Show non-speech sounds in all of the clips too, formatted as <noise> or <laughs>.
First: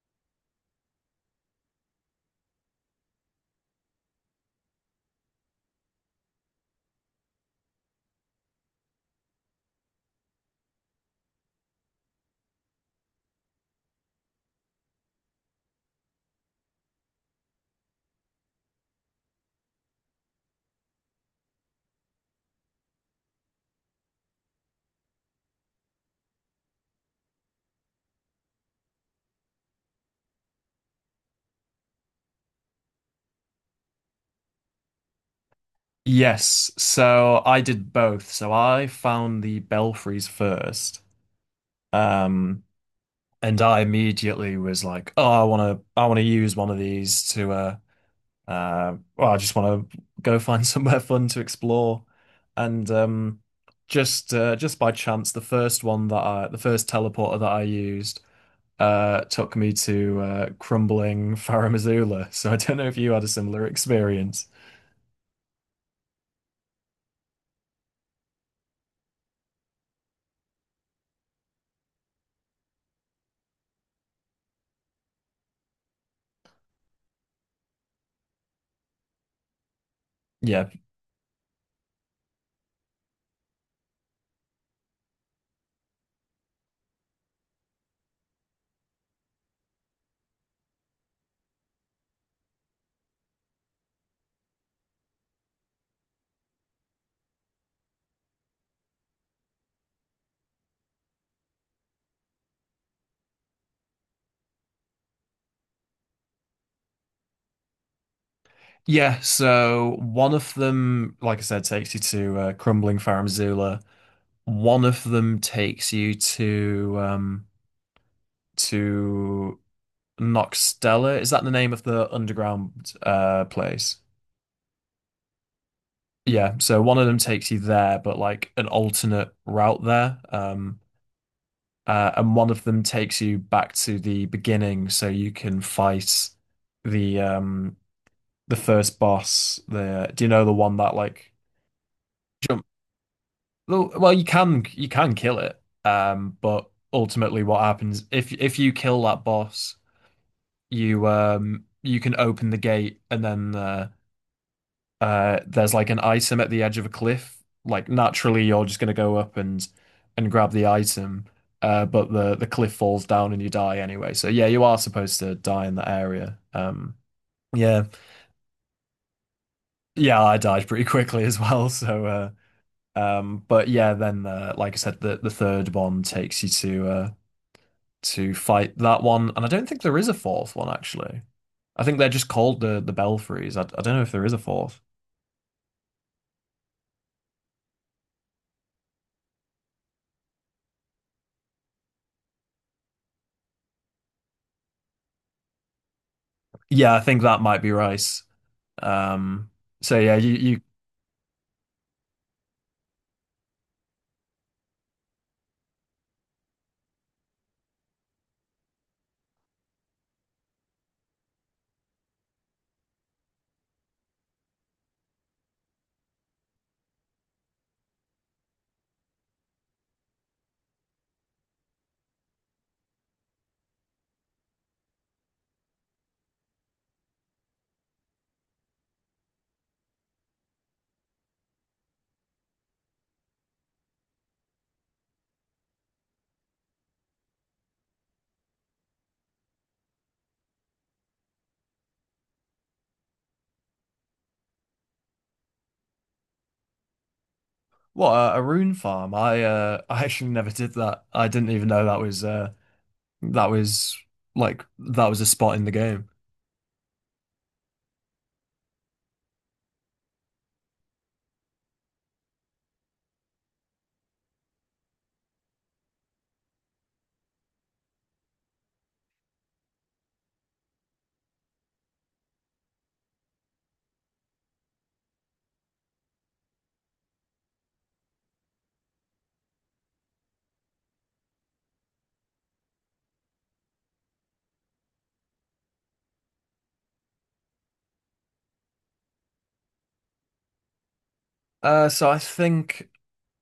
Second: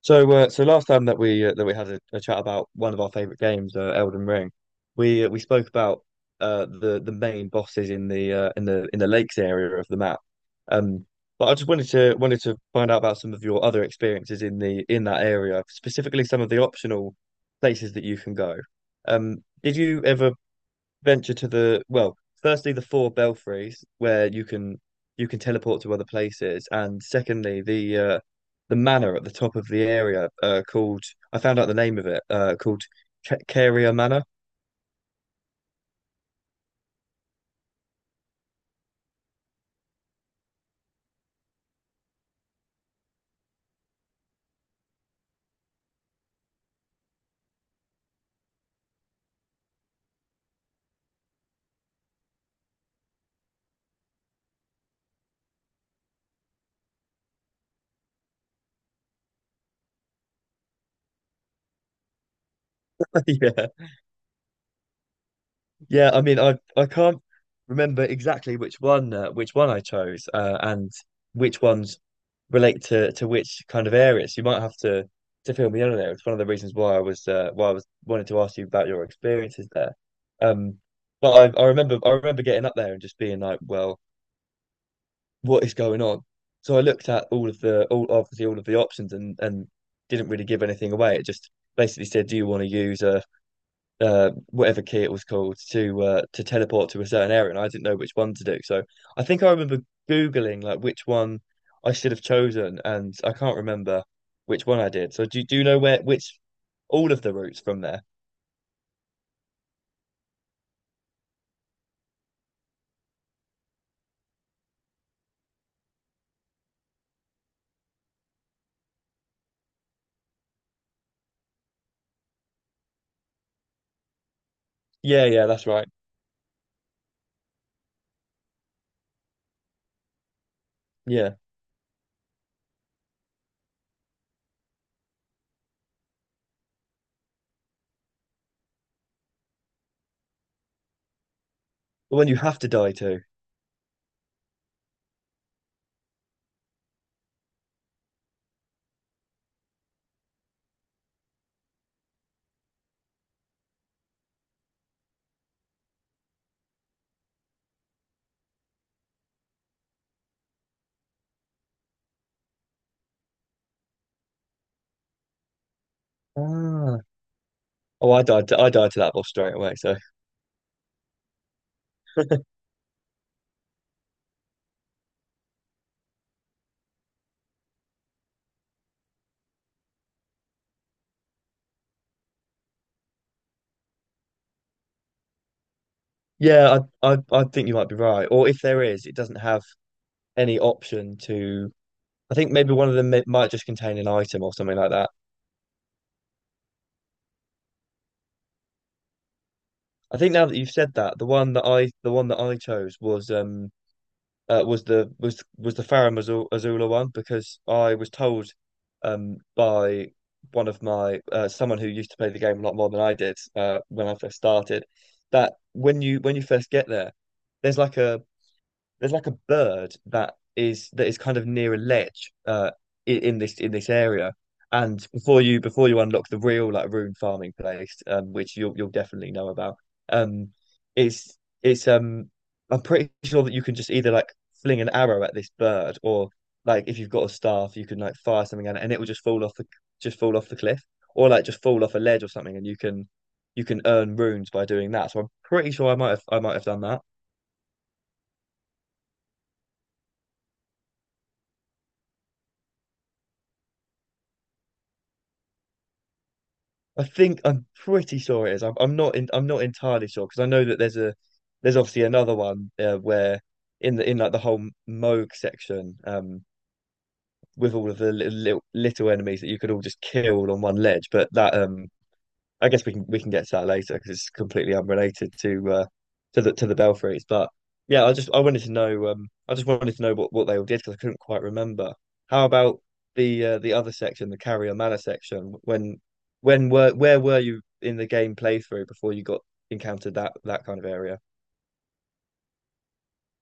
So last time that we had a chat about one of our favorite games, Elden Ring, we spoke about the main bosses in the in the lakes area of the map. Um, but I just wanted to wanted to find out about some of your other experiences in the in that area, specifically some of the optional places that you can go. Did you ever venture to the well, firstly the four belfries where you can teleport to other places, and secondly the manor at the top of the area called I found out the name of it called Caria Manor. Yes, so I did both. So I found the belfries first, um, and I immediately was like, "Oh, I want to use one of these to, well, I just want to go find <laughs> somewhere fun to explore." And just by chance, the first teleporter that I used, took me to crumbling Farum Azula. <laughs> So I don't know if you had <laughs> a similar Yeah. experience. Yeah, I mean, I can't remember exactly which one I chose, and which ones relate to which kind of areas. You might have to fill me in on there. It's one of the reasons why I was wanted to ask you about your experiences there. Yeah. Um, but I remember getting up there and just being like, well, what is going on? So I looked at all of the all obviously all of the options and didn't really give anything away. It just basically said, do you want to use a whatever key it was called to teleport to a certain area, and I didn't know which one to do. So I think I remember Googling like which one I should have chosen, and I can't remember which one I did. So do you know where which all of the routes from there? Yeah, so one of them, like I said, takes you to Crumbling Pharmazula. One of them takes you to to Noxtella. Is that the name of the underground place? Yeah, yeah, that's right. Yeah, so one of them takes you there, but like an alternate route there. Yeah, And one of them takes you back to the beginning so you can fight the um the first boss. The do you know the one that like the one you have jump? to die to. Well, you can kill it, but ultimately, what happens if you kill that boss, you you can open the gate, and then there's like an item at the edge of a cliff. Like naturally, you're just gonna go up and grab the item, but the cliff falls down and you die anyway. So yeah, you are supposed to die in that area. Ah, Yeah, oh, I died to that boss straight away. So yeah, I died pretty quickly as <laughs> well. So but yeah, then like I said, the third one takes you to fight that one, and I don't think there is a fourth one actually. I think they're just called the Belfries. I don't know if there is a fourth. yeah, I think you might be right. Or if there is, it doesn't have any option to. I think maybe one of them might just contain an item or something like that. Yeah, I think that might be Rice. Um, so yeah, I think you now that you you've said that, the one that I chose was was the Farah Azula one because I was told by one of my someone who used to play the game a lot more than I did when I first started that when you first get there, there's like a there's like a bird that is kind of near a ledge in this area. And before you unlock the real like rune farming place, which you'll definitely know about, um, it's it's I'm pretty sure that you can just either like fling an arrow at this bird or like if you've got a staff you can like fire something at it and it will just fall off the just fall off the cliff or like just fall off a ledge or something and you can earn runes by doing that. So I'm pretty sure I might have done that. what a rune farm. I <laughs> I actually never did that. I didn't even know that was that was like that was a spot in the game. I think I'm pretty sure it is. I'm not entirely sure because I know that there's obviously another one where in the in like the whole Moog section with all of the little enemies that you could all just kill on one ledge, but that I guess we can get to that later because it's completely unrelated to the Belfries. But yeah, I just I wanted to know I just wanted to know what they all did because I couldn't quite remember. How about the other section, the Carrier Manor section? When were where were you in the game playthrough before you got encountered that that kind of area? So I think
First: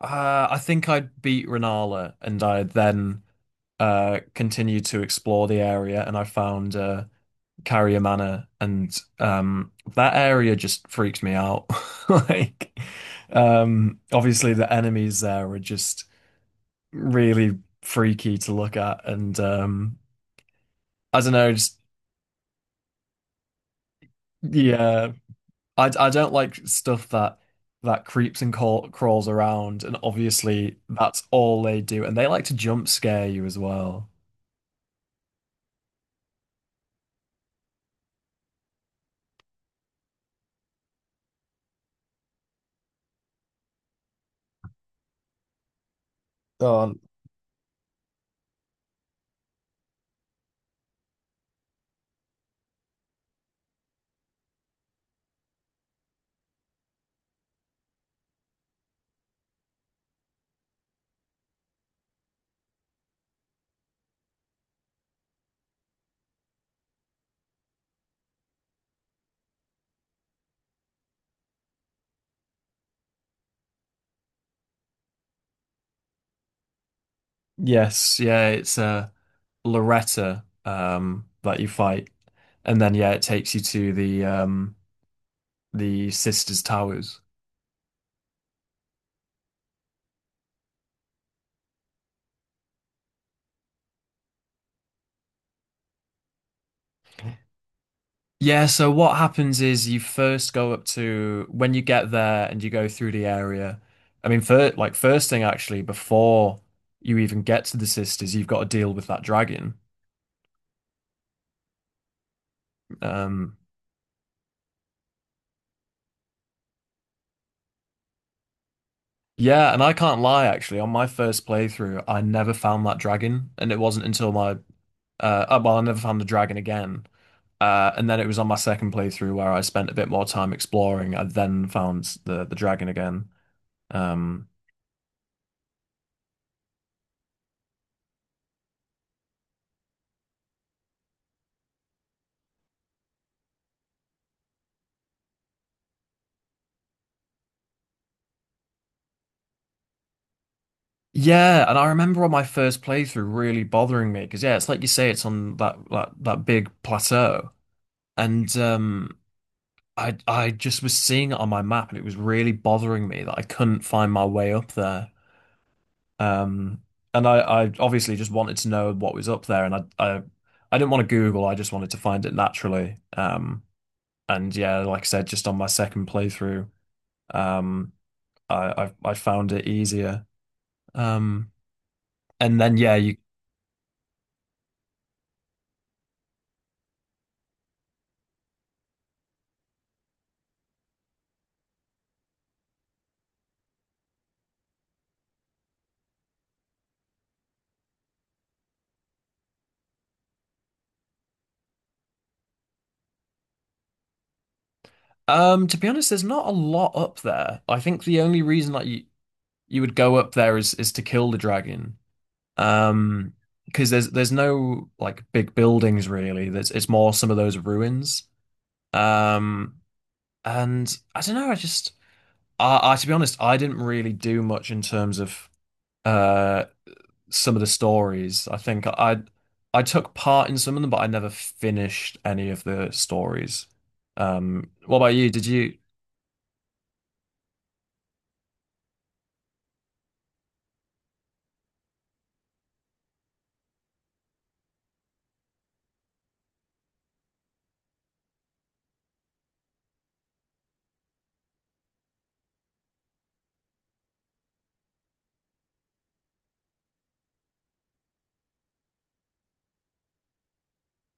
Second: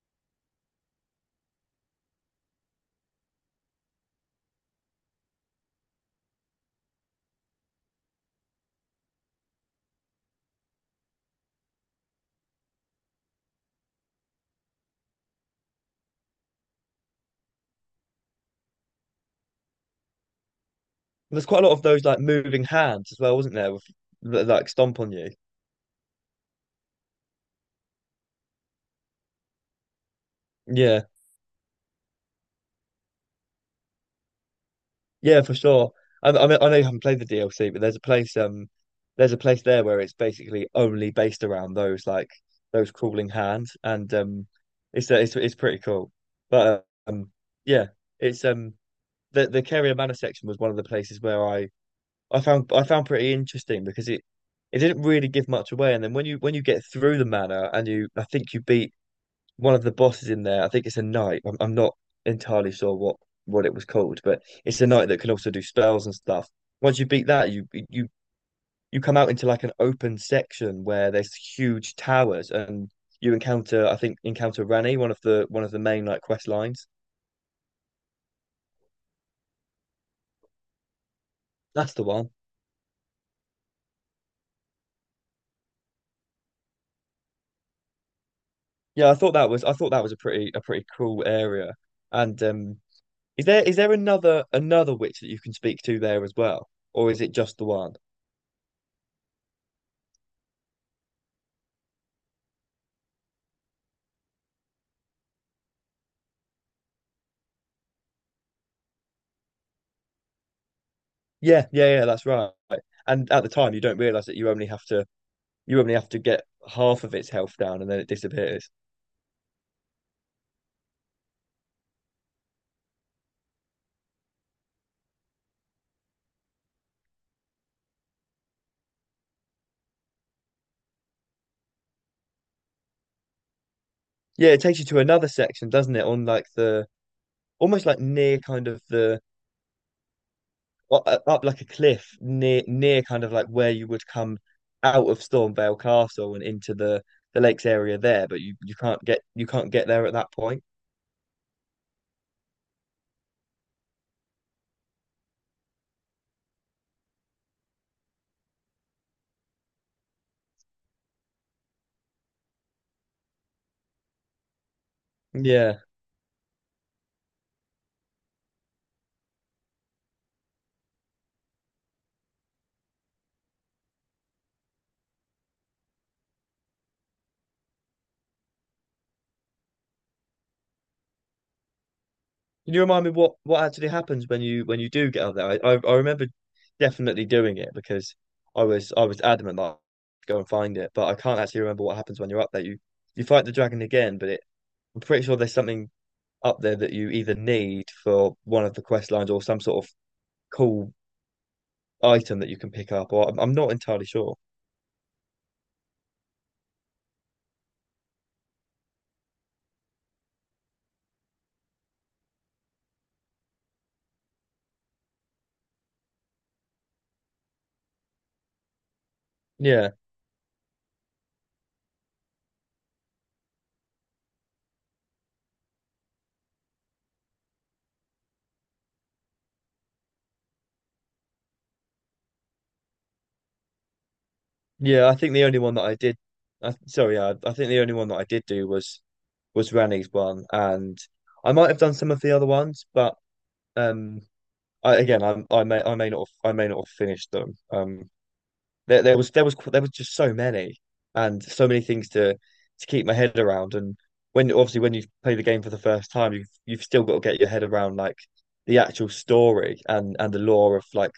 I think I beat Renala, and I then continued to explore the area, and I found Carrier Manor, and that area just freaks me out. <laughs> Like, obviously the enemies there are just really freaky to look at, and I don't There's know, quite a lot just of those like moving hands as well, wasn't there? With, that like stomp on yeah, you. I don't like stuff that creeps and crawls around, and obviously Yeah. that's all they do, and they like to jump scare you as well. Yeah, for sure. I mean, I know you haven't played the DLC, but there's a place there where it's basically only based around those like those crawling hands, and it's pretty cool. But Oh, yeah, it's the Carrier Manor section was one of the places where I found pretty interesting because it didn't really give much away, and then when you get through the manor and you I think you beat one of the bosses in there. I think it's a knight. I'm not entirely sure what it was called, but it's a knight that can also do spells and stuff. Once you beat that, you come out into like an open section where there's huge towers, and you encounter I think encounter Rani, one of the main like quest lines. yes, yeah, it's Loretta that you That's the fight, one. and then yeah, it takes you to the sisters' towers. Yeah, I thought that was a pretty cool area. And is there another another witch that you can speak to there as well, or is it just the one? Yeah, so what happens is you first go up to when you get there and you go through the area. I mean, for like first thing actually, before you even get to the sisters, you've got to deal with that dragon. Yeah, yeah, yeah, that's right. And at the Um, time, you don't realize that you only have to get half of its health down, and then it disappears. Yeah, and I can't lie, actually, on my first playthrough, I never found that dragon, and it wasn't until my oh, well, I never found the dragon again. And then it was on my second playthrough where I spent a bit more time exploring. I then found the dragon again. Um, Yeah, it takes you to another section, doesn't it? On like the almost like near kind of the up like a cliff near near kind of like where you would come out of Stormvale Castle and into the lakes area there, but you can't get there at that point. yeah, and I remember on my first playthrough really bothering me because yeah, it's like you say, it's on that big plateau, and I just was seeing it on my map, and it was really bothering me that I couldn't find my way up there. Yeah. Um, and I obviously just wanted to know what was up there, and I didn't want to Google. I just wanted to find it naturally. And yeah, like I said, just on my second playthrough, um, I found it easier. Um, and Can then you yeah, remind me you, what actually happens when you do get up there? I remember definitely doing it because I was adamant that I'd go and find it, but I can't actually remember what happens when you're up there. You fight the dragon again, I'm pretty sure there's something up there that you either need for one of the quest lines or some sort of cool item that you can pick up, or I'm not entirely sure. To be honest, there's not a lot up there. I think the only reason that you would go up there is to kill the dragon. Um, because there's no like big buildings really. There's it's more some of those ruins. Um. Yeah, And I don't know, I just I to be honest, I didn't really do much in terms of uh some of the stories. I think I took part in some of them, but I never finished any of the stories. What yeah. about I you? think the Did only you? one that I did, I, sorry, yeah, I think the only one that I did do was Rani's one, and I might have done some of the other ones, but. Um, I may not have, I may not have finished them. There was just so many and so many things to keep my head around. And when obviously when you play the game for the first time, you've still got to get your head around like the actual story and the lore of like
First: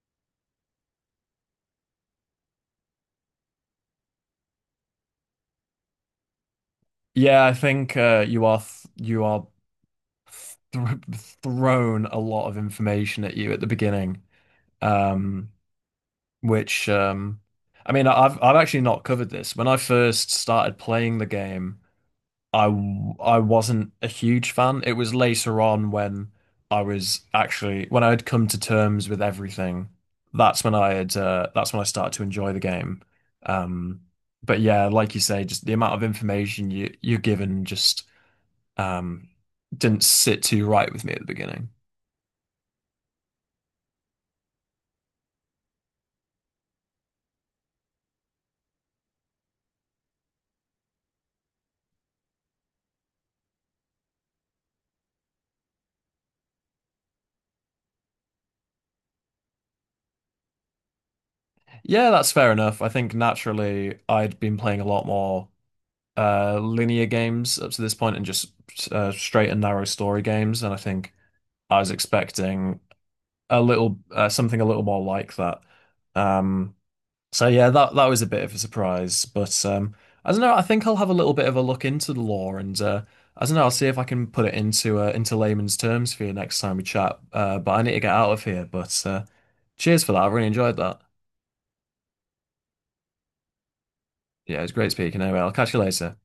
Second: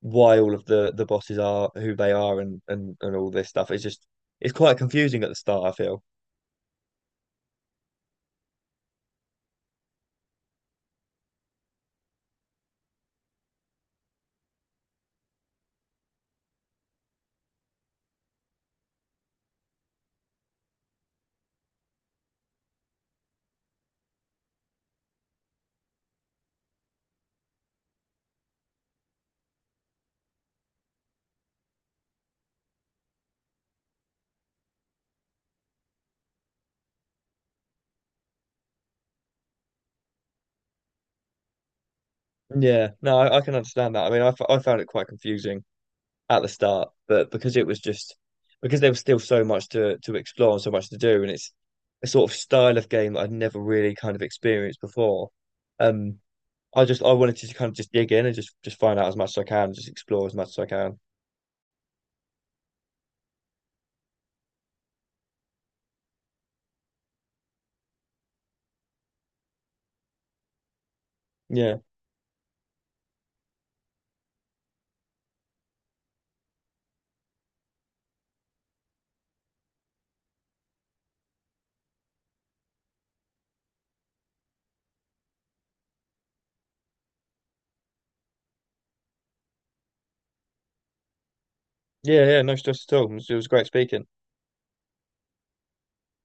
why all of the bosses are who they are and and all this stuff. It's quite confusing at the start, I feel. Yeah, I think you are th thrown a lot of information at you at the beginning, um, which I mean, I've actually not covered this when I first started playing the game. I I wasn't a huge fan. It was later on when I was actually when I had come to terms with everything. That's when I had that's when I started to enjoy the game. Um, but yeah, like you say, just the amount of information you're given just um, didn't sit too right with me at the beginning. Yeah, no, I can understand that. I found it quite confusing at the start, but because it was just because there was still so much to explore and so much to do, and it's a sort of style of game that I'd never really kind of experienced before. Um, I just I wanted to kind of just dig in and just find out as much as I can, just explore as much as I can. Yeah, that's fair enough. I think naturally I'd been playing a lot more linear games up to this point and just straight and narrow story games. And I think Yeah, I was expecting a little something a little more like that. Um, so yeah, that that was a bit of a surprise, but I don't know. I think I'll have a little bit of a look into the law, and I don't know. I'll see if I can put it into layman's terms for you next time we chat. But I need to get out of here. But cheers for that. I really enjoyed that. yeah, yeah. No stress at all. It was great speaking. Yeah, it was great speaking. Anyway, I'll catch you later.